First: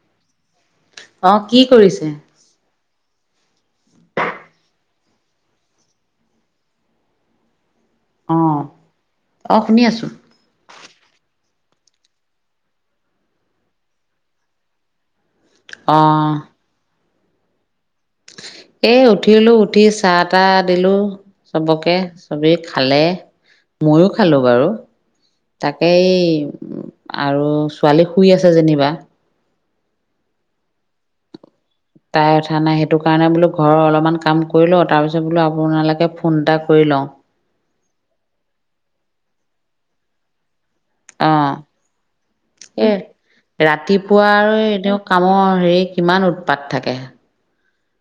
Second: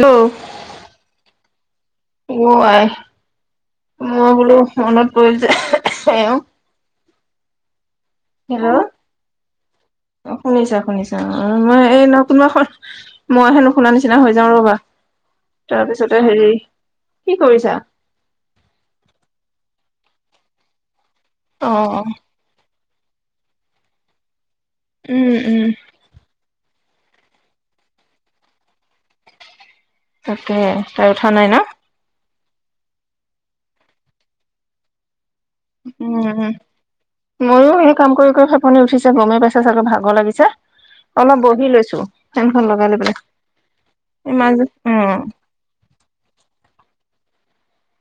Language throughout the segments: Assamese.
হেল্ল'! অ', কি কৰিছে? ওউ আই। মই বোলো মনত পৰিল যে এউ। অ হেল্ল'! অ', শুনি আছোঁ। অ', শুনিছা, শুনিছা মই এই ন কোনোবাসম মইহে নুশুনা নিচিনা হৈ যাওঁ ৰ'বা, অ তাৰপিছতে হেৰি কি কৰিছা? এ, উঠিলো উঠি চাহ তাহ দিলোঁ অ চবকে। চবেই খালে, ময়ো খালোঁ বাৰু উম উম তাকে এই আৰু ছোৱালী শুই আছে যেনিবা। তাকে তাই উঠা নাই ন! তাই উঠা নাই সেইটোকাৰণে বোলো ঘৰৰ অলপমান কাম কৰি লওঁ, তাৰপিছত বোলো আপোনালোকে উম ফোন উম এটা কৰি লওঁ। ময়ো সেই কাম কৰি ফেপনি উঠিছে, গমেই পাইছা চাগে ভাগৰ লাগিছে। অ অলপ বহি লৈছোঁ ফেনখন এ লগাই লৈ পেলাই, ইমান অ'। অ', ৰে কিমান উৎপাত থাকে।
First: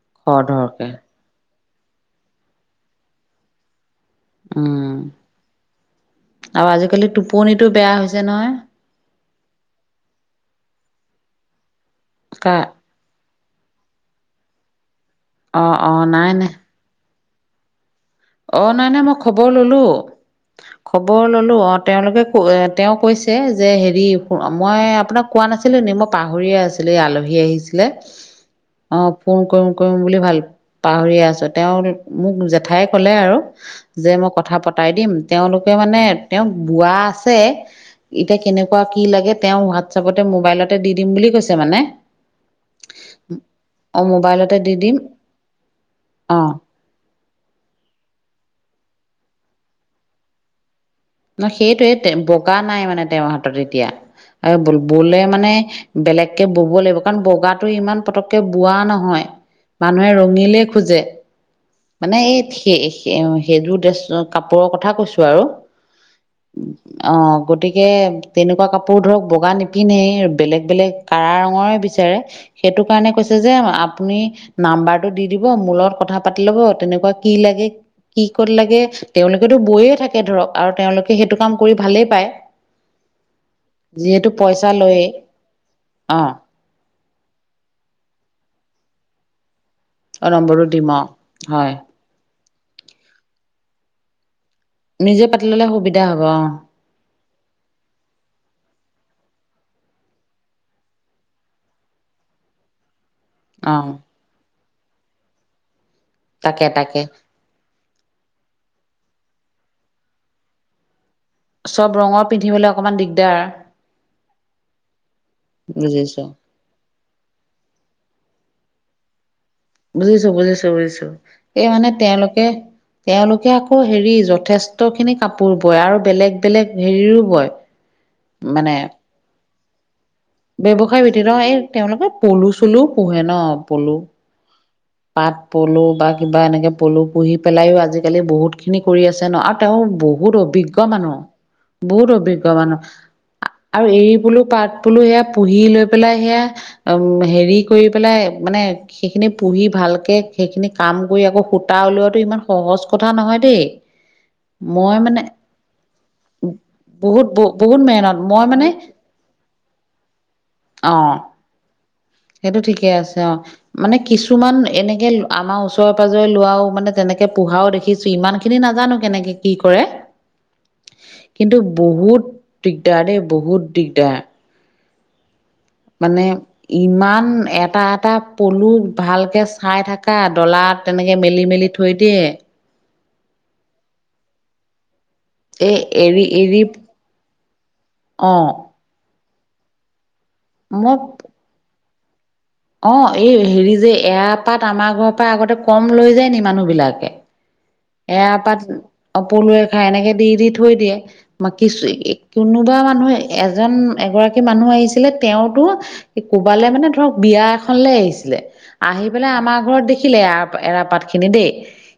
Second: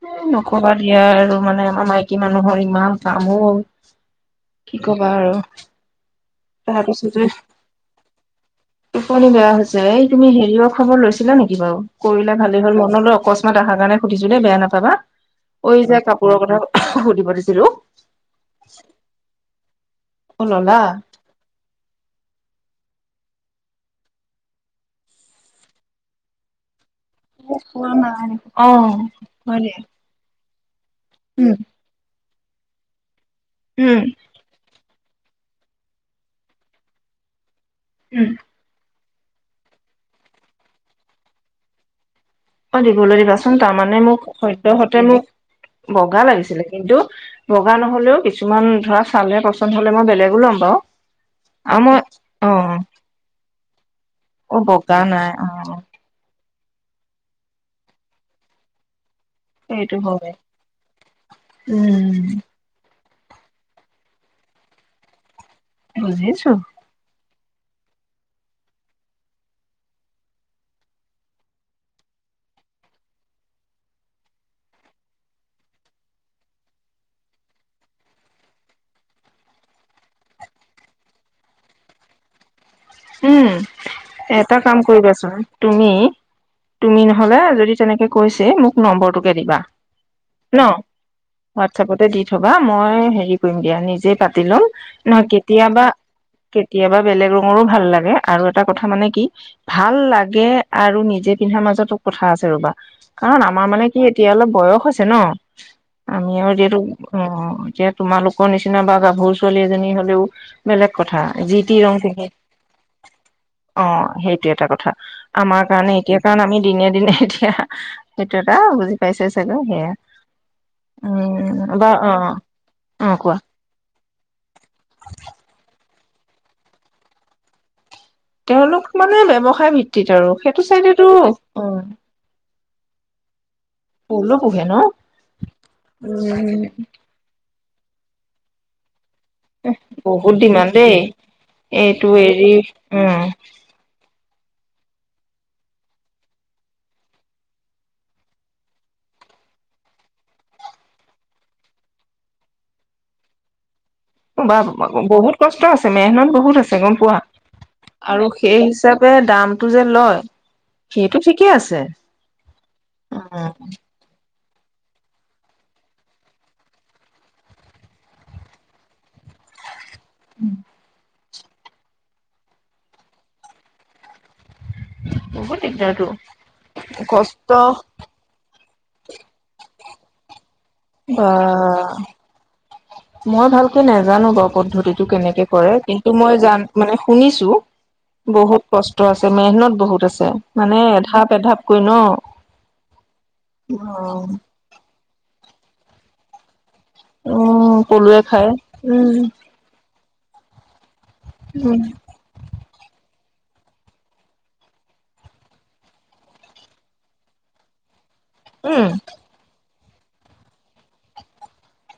এ, খৰ নকবা ধৰকে দিয়া আৰু মানে, আমাৰ মাইকী মানুহৰ ইমান কাম অ'। কি উম, কবা আৰু আৰু আজিকালি তাৰপিছতে টোপনিটো বেয়া হৈছে নহয়। টোপনি বেয়া হৈছে, এই তুমি হেৰিয়ৰ খবৰ লৈছিলা নেকি বাৰু কৰিলে কা ভালেই হ'ল মনলৈ অকস্মা মনত আহাৰ কাৰণে সুধিছো দেই বেয়া নাপাবা, অঁ ঐ অঁ যে নাই কাপোৰৰ কথা সুধিব দিছিলোঁ। অ', নাই, নাই মই খবৰ ল'লো। অ ললা খবৰ ল'লো তেওঁলোকে তেওঁ কৈছে যে হেৰি মই আপোনাক কোৱা নাছিলো নি মই পাহৰিয়ে আছিলোঁ এই আলহী আহিছিলে অ', ফোন হয় কৰিম, দে কৰিম বুলি ভাল পাহৰিয়ে আছোঁ, উম তেওঁ মোক জেঠাই ক'লে আৰু উম যে মই কথা প কতাই দিম। তেওঁলোকে মানে তেওঁৰ বোৱা আছে, উম। এতিয়া কেনেকুৱা কেনেকুৱা কি লাগে, তেওঁ হোৱাটছএপতে মোবাইলতে দি দিম বুলি কৈছে মানে। অ', দিবলৈ দিবাচোন, তাৰমানে অঁ মোক মোবাইলতে দি দিম সদ্যসতে মোক বগা অঁ লাগিছিল কিন্তু বগা নহ'লেও, কিছুমান ধৰা [unintelligible] পচন্দ হ'লে মই বেলেগো ল'ম বাৰু। ন', আৰু মই সেইটোৱে অ বগা নাই মানে তেওঁৰ হাতত এতিয়া অ আৰু বগা ব-ব'লে নাই অ মানে বেলেগকে ব'ব লাগিব কাৰণ বগাটো ইমান পতকে বোৱা নহয়। সেইটো মানুহে হয় ৰঙিলে খোজে, উম মানে এই সেই-সেইযোৰ ড্ৰেছ কাপোৰৰ কথা কৈছোঁ আৰু। বুজিছোঁ। অ', গতিকে, তেনেকুৱা কাপোৰ ধৰক বগা নিপিন্ধে এই বেলেগ, বেলেগ কাৰা ৰঙৰে বিচাৰে, সেইটো কাৰণে কৈছে যে, আপুনি নাম্বাৰটো দি দিব মোৰ লগত কথা পাতি ল'ব, তেনেকুৱা কি লাগে কি ক'ত লাগে তেওঁলোকেতো বয়ে থাকে ধৰক আৰু তেওঁলোকে সেইটো কাম কৰি ভালে পায়। উম, যিহেতু এটা পইচা কাম লয়েই কৰিবাচোন, তুমি অ তুমি নহ'লে যদি তেনেকে কৈছেই মোক নম্বৰটোকে দিবা। অ ন, নম্বৰটো দিম অ হয় হোৱাটছএপতে দি থবা মই হেৰি কৰিম দিয়া নিজে পাতি ল'ম। নিজে নহয় পাতি ললে সুবিধা হ'ব অ কেতিয়াবা-কেতিয়াবা বেলেগ ৰঙৰো ভাল লাগে। আৰু এটা কথা মানে কি ভাল লাগে আৰু নিজে পিন্ধাৰ মাজতো কথা আছে ৰ'বা। কাৰণ আমাৰ অ মানে কি, ‌ এতিয়া অলপ বয়স হৈছে ন, আমি আৰু তাকে এতিয়ো তাকে অ, এতিয়া তোমালোকৰ নিচিনা বা গাভৰু ছোৱালী এজনী হলেও বেলেগ কথা। যি টি চব ৰং ৰঙৰ থাকে পিন্ধিবলৈ অকমান দিগদাৰ। অ, সেইটো এটা কথা আমাৰ কাৰণে এতিয়া বুজিছো কাৰণ আমি দিনে, দিনে এতিয়া সেইটো এটা পেইচা চাগে সে- বুজিছো-বুজিছো-বুজিছো এই মানে অ অ কোৱা তেওঁলোকে-তেওঁলোকে আকৌ হেৰি যথেষ্ট খিনি কাপোৰ বয় আৰু বেলেগ-বেলেগ হেৰিৰো বয়। তেওঁলোক মানে ব্যৱসায় ভিত্তিত আৰু সেইটো ব্যৱসায় চাইডেতো ভিত্তিত এই অ'। তেওঁলোকে পলু চলুও পলো, পোহে ন। পাত পলু বা কিবা উম এনেকে পলু, পুহি পেলাইও আজিকালি বহুত খিনি কৰি আছে ন, আৰু তেওঁ বহুত ডিমাণ্ড অভিজ্ঞ দেই মানুহ। বহুত এইটো অভিজ্ঞ হেৰি মানুহ উম। আৰু এৰি বোলো পাত বোলো সেয়া পুহি লৈ পেলাই সেয়া উম, হেৰি কৰি পেলাই মানে সেইখিনি পুহি ভালকৈ সেইখিনি কাম কৰি আকৌ সূতা উলিওৱটো ইমান সহজ কথা নহয় দেই। [inaudible] বা মই মানে বহুত কষ্ট আছে মেহনত বহুত আছে গ'ম পোৱা বহুত বহুত মেহনত আৰু মই সেই মানে হিচাপ দামটো যে লয়। অ, সেইটো ঠিকেই আছে সেইটো ঠিকে আছে অ'। মানে কিছুমান এনেকে আমাৰ ওচৰে, পাঁজৰে লোৱাও মানে তেনেকে পোহাও দেখি ইমান খিনি নাজানো কেনেকে কি কৰে। উম। কিন্তু, বহুত দিগদাৰ দেই বহুত দিগদাৰ। বহ [unintelligible] ঠিক য মানে ইমান এটা-এটা পলু ভালকৈ চাই থাককা ডলাত তেনেকৈ মেলি-মেলি বা থৈ দিয়ে। মই ভালকে নাজানো বাৰু পদ্ধতিটো কেনেকে কৰে এই কিন্তু এৰি মই এৰি জান মানে শুনিছো অ বহুত। কষ্ট আছে মেহনত বহুত আছে মানে মোক এধাপ-এধাপকৈ ন অ, এই হেৰি যে এৰা পাত আমাৰ ঘৰৰ পৰা আগতে কম লৈ যায় নি মানুহ বিলাকে। উম, পলুৱে এৰা খায় পাত উম। অপলুৱে খাই এনেকে দি, দি থৈ দিয়ে ম কি কোনোবা মানুহে এজন এগৰাকী মানুহ আহিছিলে তেওঁতো কোবালে মানে ধৰক বিয়া এখন ল আহিছিলে। উম আহি পেলাই আমাৰ ঘৰত দেখিলে এ এৰাপাত খিনি দেই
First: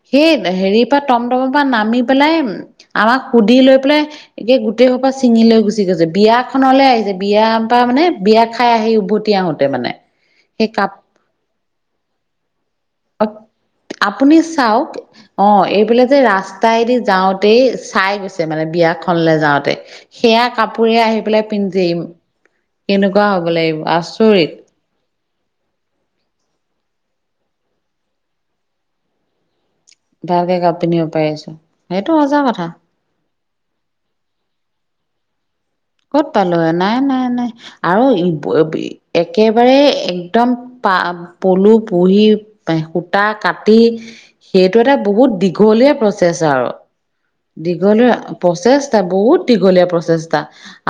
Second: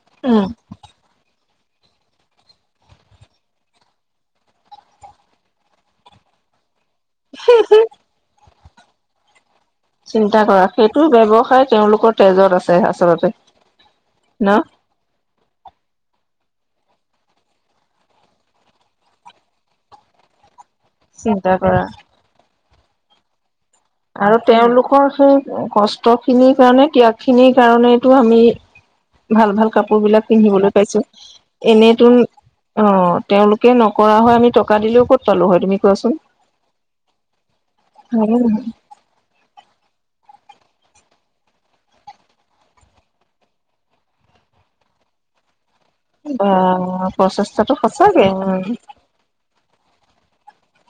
সেই উম হেৰিৰ পৰা টমটমৰ পৰা নামি পেলাই আমাক সুধি লৈ পেলাই একেই গোটেই খোলা ছিঙি লৈ গুচি গৈছে বিয়াখনলৈ আহিছে। বিয়া পৰা মানে বিয়া খাই আহি উভতি আহোতে মানে চিন্তা কৰা সেই সেইটো কাপ ব্যৱসায় তেওঁলোকৰ তেজত আছে আচলতে আপুনি ন। চাওক অ, এইফালে যে ৰাস্তাইদি যাওঁতেই চাই গৈছে মানে বিয়াখনলে যাওঁতে সেয়া কাপোৰে আহি পেলাই চিন্তা কৰা পিন্ধিম কেনেকুৱা হ'ব লাগিব। আৰু আচৰিত তেওঁলোকৰ সেই কষ্ট খিনিৰ কাৰণে ত্যাগ খিনিৰ কাৰণেতটো আমি ভাল, ভাল কাপোৰ বিলাক ভালকে পিন্ধিবলৈ কাপোৰ পাইছো পিন্ধিব পাৰিছো এনেতো সেইটো সঁচা কথা অ'। তেওঁলোকে নকৰা হয় আমি টকা দিলেও পলো হয় তুমি কোৱাচোন ক'ত পালো নাই, নাই, নাই আৰু একেবাৰে একদম প পলু পুহি সূতা কাটি সেইটো এটা বহুত দীঘলীয়া। প্ৰচেছ আৰু প্ৰচেষ্টাটো দীঘলীয়া সঁচাকে উম, প্ৰচেছটা বহুত দীঘলীয়া প্ৰচেছটা।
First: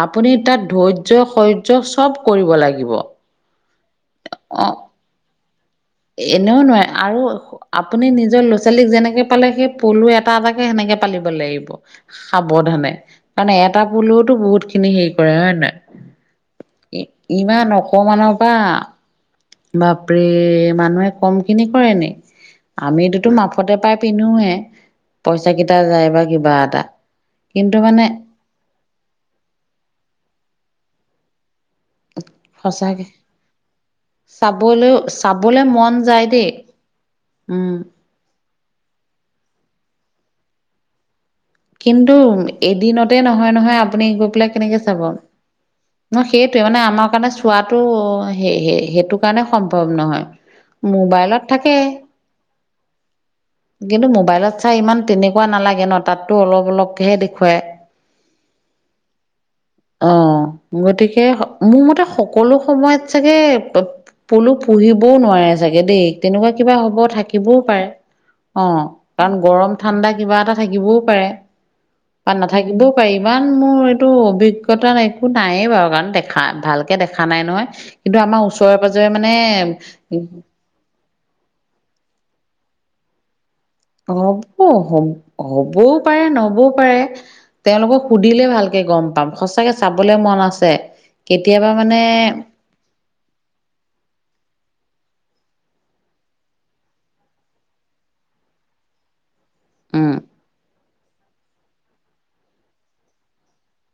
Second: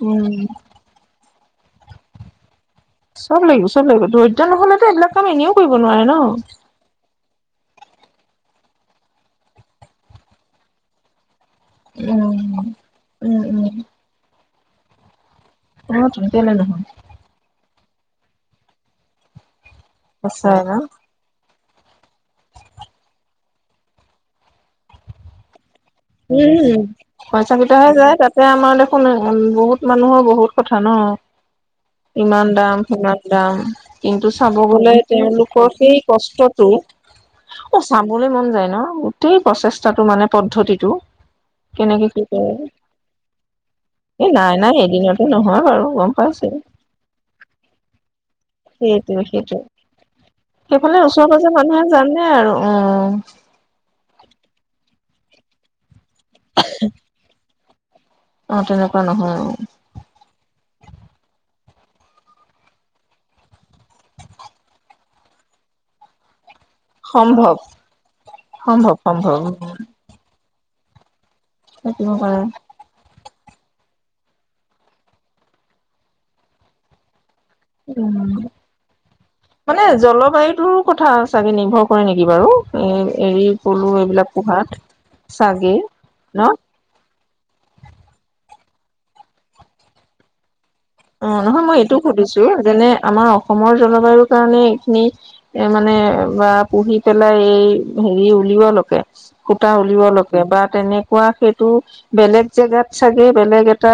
আপুনি উম, তাত ধৈৰ্য সহ্য চব কৰিব লাগিব। চব লাগিব, চব লাগিব ধৈৰ্য অ নহলেটো এনেকুৱা কাম এনেও কৰিব নোৱাৰে ন। এনেও নোৱাৰে আৰু। আপুনি নিজৰ ল'ৰা-ছোৱালীক যেনেকে পালে সেই পলু এটা এটাকে সেনেকে পালিব লাগিব। সাৱধানে কাৰণে এটা পুলেওতো বহুত খিনি হেৰি কৰে হয় নে নহয়। অ, ত-তোললে নহয়। ইমান অকমান নৰ বা বাপৰে। সঁচাই ন। মানুহে কম খিনি কৰে ন। আমিতোতো মাফতে পাই পিন্ধোৱে পইচা কেইটা যায়। বা কিবা এটা উমম, খৰচা কিন্তু ফুটা হৈ মানে যায় তাত। যে আমাৰ দেখোন বহুত মানুহৰ বহুত কথা ন। ইমান দাম সঁচাকে সিমান দাম কিন্তু চাব চাবলৈ গ'লে চাবলে তেওঁলোকৰ মন সেই যায় দেই কষ্টটো উম। লৈ মন যায় ন গোটেই প্ৰচেষ্টাটো মানে পদ্ধতিটো কেনেকে কিন্তু কি কৰে এদিনতে নহয়, নহয় আপুনি গৈ এই পেলাই নাই নাই কেনেকে চাব এদিনতে নহয় বাৰু গম ন সেই পাইছো মানে আমাৰ কাৰণে চোৱাটো সেইটো সেইটোৱে কাৰণে সেইটোৱে। সম্ভৱ নহয়। সেইফালে ওচৰ মোবাইলত পাজৰে থাকে মানুহে জানে আৰু অ'। কিন্তু মোবাইলত চাই ইমান তেনেকুৱা নালাগে ন তাতো অলপ অলপেহে দেখুৱাই। অ, তেনেকুৱা নহয়। অ, গতিকে মোৰ মতে সকলো সময়ত চাগে পলু, পুহিবও নোৱাৰে চাগে দেই। তেনেকুৱা কিবা হ'ব সম্ভৱ থাকিবও পাৰে অ, সম্ভৱ কাৰণ সম্ভৱ গৰম ঠাণ্ডা কিবা এটা থাকিবও। পাৰে থাকিব বা পাৰে নাথাকিবও ইমান মোৰ এইটো অভিজ্ঞতা একো নায়েই বাৰু কাৰণ দেখা ভালকে দেখা নাই নহয়। কিন্তু উম আমাৰ ওচৰে পাজৰে মানে কথা চাগে নিৰ্ভৰ কৰে নেকি বাৰু এ হেৰি হ'ব, হ হ'বও পাৰে ন নহবও পাৰে। তেওঁলোকক সুধিলে ভালকে গম পাম সঁচাকৈ চাবলৈ মন আছে। অ, নহয় কেতিয়াবা মই মানে এইটো সুধিছো যেনে আমাৰ অসমৰ জলবায়ুৰ কাৰণে এইখিনি এ, মানে বা পুহি পেলাই এই হেৰি উলওৱাালকে সূতা উলওৱা উম লোকে ৰ'বা তেনেকুৱা সেইটো বেলেগ জেগাত চাগৈ, বেলেগ এটা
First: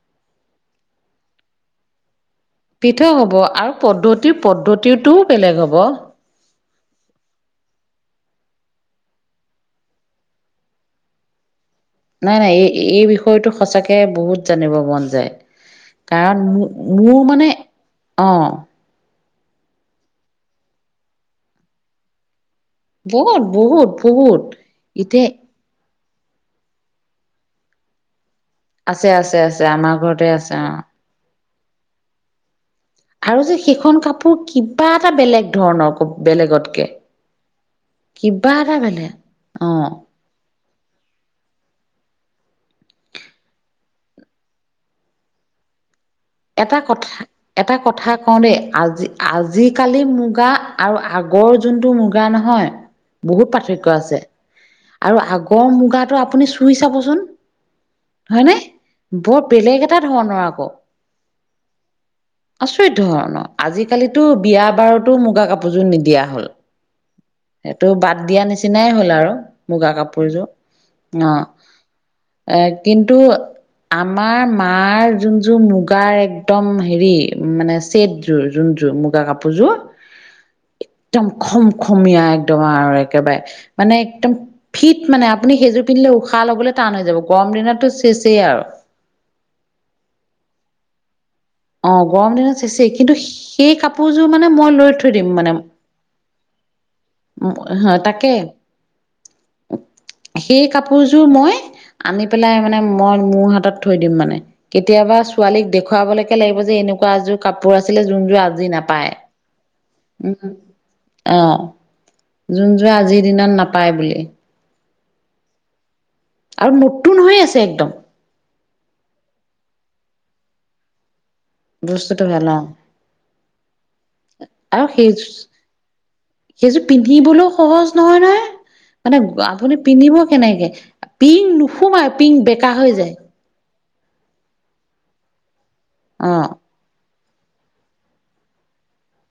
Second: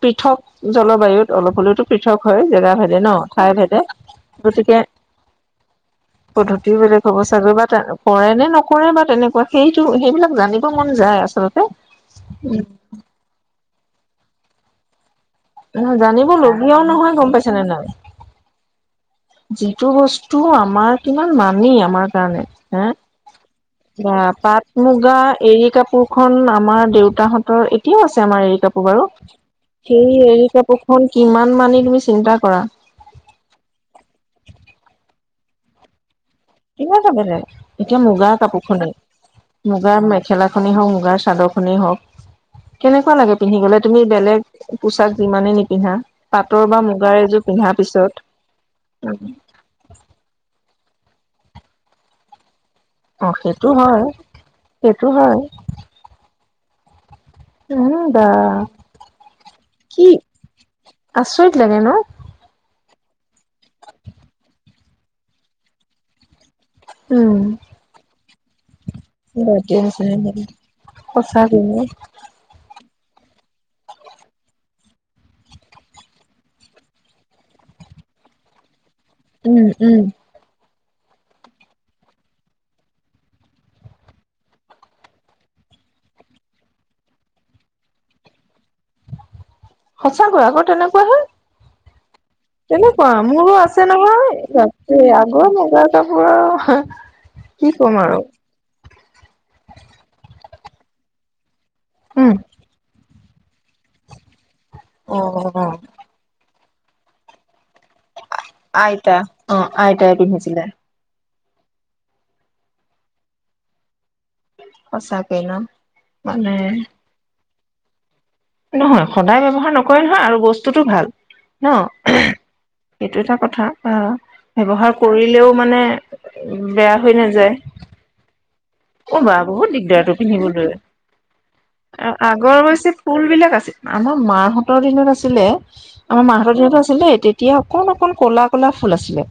পৃথক জলবায়ুত অলপ হ'লেওতো। পৃথক হয়। জেগা ভেদে ন পৃথক হ'ব ঠাই আৰু ভেদে পদ্ধতি গতিকে পদ্ধতিটোও বেলেগ হ'ব পদ্ধতি বেলেগ হ'ব চাগৈ, বা তে কৰে নে নকৰে বা তেনেকুৱা সেইটো সেইবিলাক জানিব মন যায় আচলতে। নাই, নাই, এই, এই বিষয়টো সঁচাকে বহুত জানিব মন যায়। জানিব কাৰণ লগীয়াও নহয় মোৰ গম মানে, পাইছে নে নাই অ'। যিটো বস্তু আমাৰ কিমান মানেই আমাৰ কাৰণে হা। বহুত, বহুত। বা বহুত পাট মুগা এতিয়া এৰী কাপোৰ খন আমাৰ দেউতাহতৰ এতিয়াও আছে আমাৰ এৰী কাপোৰ আছে বাৰু, আছে আছে আমাৰ ঘৰতে সেই এৰী আছে অ কাপোৰখন কিমান মানি তুমি চিন্তা কৰা। আৰু যে সেইখন কাপোৰ কিবা এটা বেলেগ ধৰণৰ বেলেগতকৈ। কিবা যাব যে এতিয়া মুগাৰ কাপোৰ এটা খনে, বেলেগ অ মুগাৰ ম [unintelligible] খেলাখনেই হওক, মুগাৰ চাদৰ খনেই হওক। কেনেকুৱা লাগে পিন্ধিবলৈ, তুমি বেলেগ পোছাক যিমানে নিপিন্ধা। পাটৰ এটা বা মুগাৰ কথা, এযোৰ পিন্ধাৰ এটা কথা পিছত কওঁ দেই আজি, আজি। আজ কালি মুগা আৰু আগৰ যোনটো মুগা নহয় অ বহুত সেইটো পাৰ্থক্য হয় আছে। সেইটো আৰু হয় আগৰ মুগাটো আপুনি চুই চাবচোন। উম বা হয়নে, বৰ বেলেগ এটা কি ধৰণৰ আকৌ। আচৰিত লাগে আচৰিত ধৰণৰ, আজিকালিতো বিয়া বাৰতো মুগা কাপোৰযোৰ নিদিয়া হ'ল। উম। এইটো বাদ দিয়া নিচিনাই হ'ল আৰু। মুগা কাপোৰযোৰ অ', সঁচাকৈ নে? এ, কিন্তু আমাৰ মাৰ যোনযোৰ মুগাৰ একদম হেৰি, মানে ছেটযোৰ যোনযোৰ মুগা উম মুগাকাপোৰযোৰ উম একদম খমখমীয়া একদম আৰু একেবাৰে মানে একদম ফিট মানে আপুনি সেইযোৰ পিন্ধিলে উশাহ ল'বলৈ টান হৈ যাব, গৰম দিনতো চেচেই আৰু। সঁচাকৈ আকৌ তেনেকুৱা হে। অ', গৰম দিনত চেচেই তেনেকুৱা কিন্তু মোৰো সেই আছে কাপোৰযোৰ নহয়, মানে মই লৈ থৈ আছেই দিম আগৰ মুগাৰ কাপোৰৰ আৰু কি ক'ম হয়, আৰু তাকে সেই কাপোৰযোৰ মই আনি উম পেলাই মানে মই মোৰ হাতত থৈ দিম মানে, কেতিয়াবা অ ছোৱালীক দেখুৱালে লাগিব যে এনেকুৱা যোৰ কাপোৰ আছিলে যোনযোৰ আজি নাপায় আইতা অ', আইতাই পিন্ধিছিলে। অ', যোন যোৰে আজিৰ দিনত নাপায় বুলি। সচাকৈ ন! মানে আৰু নতুন হৈ আছে একদম। নহয় সদায় ব্যৱহাৰ নকৰে নহয়, আৰু বস্তুটো ভাল। [inaudible] এইটো এটা কথা আ। আৰু ব্যৱহাৰ সেই কৰিলেও মানে সেইযোৰ বেয়া হৈ পিন্ধিবলৈও নাযায়। সহজ নহয় নহয় মানে অ', বা বহুত আপুনি দিগদাৰতটো পিন্ধিব কেনেকে পিন্ধিবলৈ, পিংক নুসুমাই পিংক আগৰ বেকা হৈছে হৈ যায় ফুল বিলাক আছিল। আমাৰ মাহঁতৰ দিনত আছিলে, আমাৰ অ মাহঁতৰ দিনতো আছিলে তেতিয়া তেতিয়া অকন অকণ ক'লা, ক'লা ফুল আছিলে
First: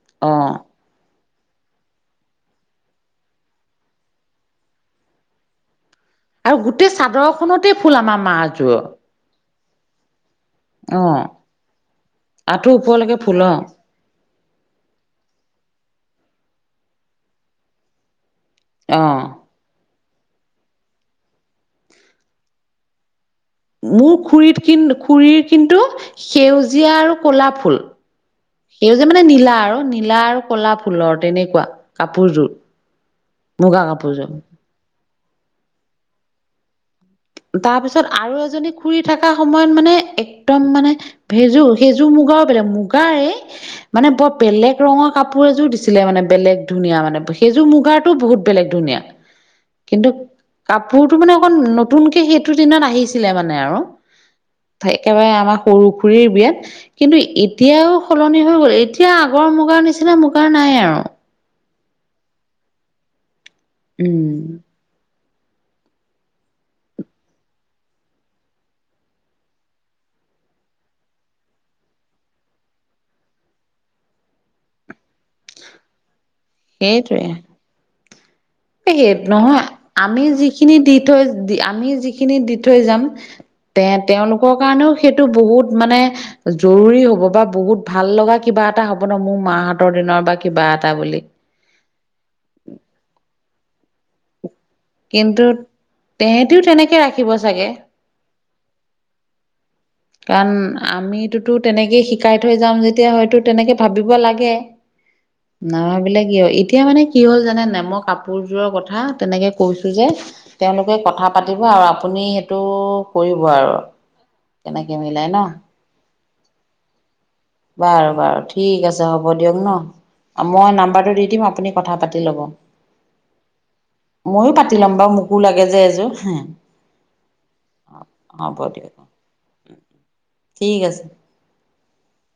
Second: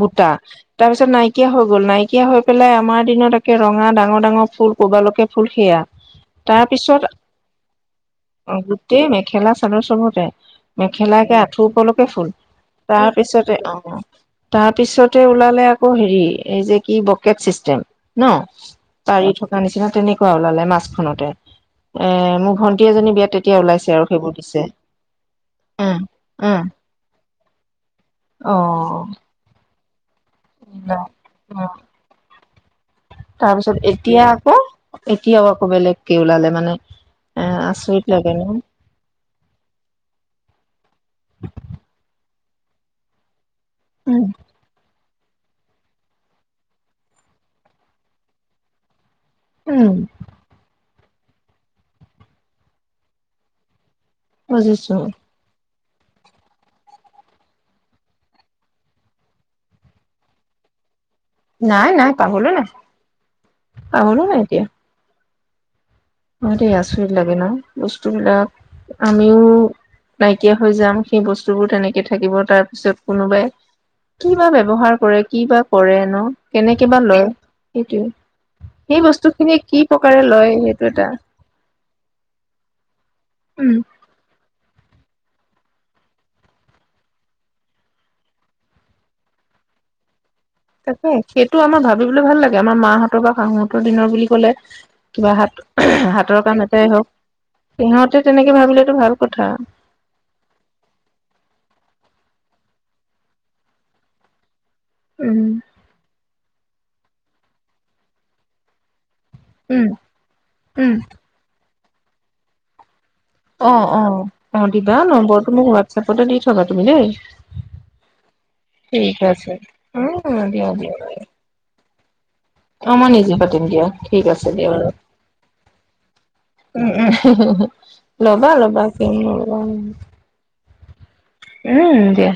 বুটা। অ তাৰপিছত নাইকিয়া হৈ গ'ল, নাইকিয়া হৈ পেলাই আমাৰ দিনত একে ৰঙা ডাঙৰ, ডাঙৰ ফুল ক'ৰবালৈকে ফুল সেয়া। আৰু গোটেই চাদৰ খনতেই ফুল আমাৰ অ', মাহযোৰ গোটেই মেখেলা চাদৰ চবতে। অ মেখেলা একে আঁঠু ওপৰলৈকে ফুল, আঁঠু ওপৰলৈকে ফুল তাৰপিছতে অ', অ'। তাৰপিছতে ওলালে আকৌ হেৰি, এই যে কি বকেট চিষ্টেম ন! অ'। পাৰি থকা নিচিনা তেনেকুৱা ওলালে মাজখনতে। এ, মোৰ ভন্টি এজনী বিয়াতে মোৰ খুৰীত কি খুৰীৰ কিন্তু উম উম সেউজীয়া আৰু ক'লা ফুল। অ সেউজীয়া মানে নীলা আৰু নীলা আৰু ক'লা ফুলৰ তেনেকুৱা কাপোৰযোৰ। মুগা তাৰপিছত এতিয়া কাপোৰযোৰ। আকৌ এতিয়াও আকৌ বেলেগকে ওলালে মানে। এ আচৰিত তাৰপিছত লাগে আৰু ন এজনী খুৰী থকা সময়ত মানে একদম মানে সেইযোৰ, সেইযোৰ মুগাও বেলেগ, মুগাৰে মানে উম বৰ বেলেগ ৰঙৰ কাপোৰ এযোৰ দিছিলে মানে বেলেগ ধুনীয়া, মানে সেইযোৰ মুগাৰটো বহুত বেলেগ ধুনীয়া। উম কিন্তু কাপোৰটো মানে অকণ নতুনকে সেইটো দিনত আহিছিলে মানে আৰু। বুজিছো একেবাৰে আমাৰ সৰুখুৰীৰ বিয়াত কিন্তু এতিয়াও সলনি হৈ গ'ল, এতিয়া আগৰ মুগাৰ নিচিনা মুগাৰ নাই আৰু। নাই নাই পাবলে নাই, পাবলৈ নাই উম এতিয়া। কি আচৰিত লাগে ন, বস্তুবিলাক আমিও নাইকিয়া হৈ যাম, সেই বস্তুবোৰ তেনেকে থাকিব তাৰ পিছত কোনোবাই কি বা ব্যৱহাৰ কৰে, কি বা কৰে ন, কেনেকে বা লয়, সেইটোৱেই। এ, হে নহয় আমি লয় যিখিনি সেইটো দি এটা থৈ আমি যিখিনি দি থৈ যাম উম তে তেওঁলোকৰ কাৰণেও সেইটো বহুত মানে জৰুৰী হ'ব বা বহুত ভাললগা কিবা এটা হ'ব ন মোৰ মাহঁতৰ দিনৰ বা কিবা এটা বুলি। তো আমাৰ ভাবিব ভাল লাগে আমাৰ মাহঁতৰ বা শাহহঁতৰ দিনৰ বুলি কলে কিবা কিন্তু হাত, হাতৰ তেহেঁতিও কাম এটাই তেনেকে হওক ৰাখিব চাগে সিহঁতে তেনেকে ভাবিলটো ভাল কথা। কাৰণ আমিতোতো তেনেকেই শিকাই থৈ যাম যেতিয়া হয়তো তেনেকৈ ভাবিব লাগে। উম। নাভাবিলে কি হয় এতিয়া মানে কি হ'ল জানে নেমৰ কাপোৰযোৰৰ কথা তেনেকে উম কৈছোঁ যে উম তেওঁলোকে কথা পাতিব আৰু আপুনি সেইটো কৰিব আৰু অ', অ', অ', কেনেকে দিবা মিলাই ন নম্বৰটো মোক হোৱাটছএপতে দি থবা তুমি দেই বাৰু বাৰু ঠিক আছে হ'ব দিয়ক উম ন দিয়া মই দিয়া নাম্বাৰটো দি দিম আপুনি কথা পাতি ল'ব। অ, মই নিজে পাতিম দিয়া ঠিক আছে ময়ো দিয়া পাতি বাৰু। ল'ম মোকো [unintelligible] ল'বা, হ'ব ল'বা দিয়ক কো লোৱা ন। ঠিক আছে। উম, দিয়া।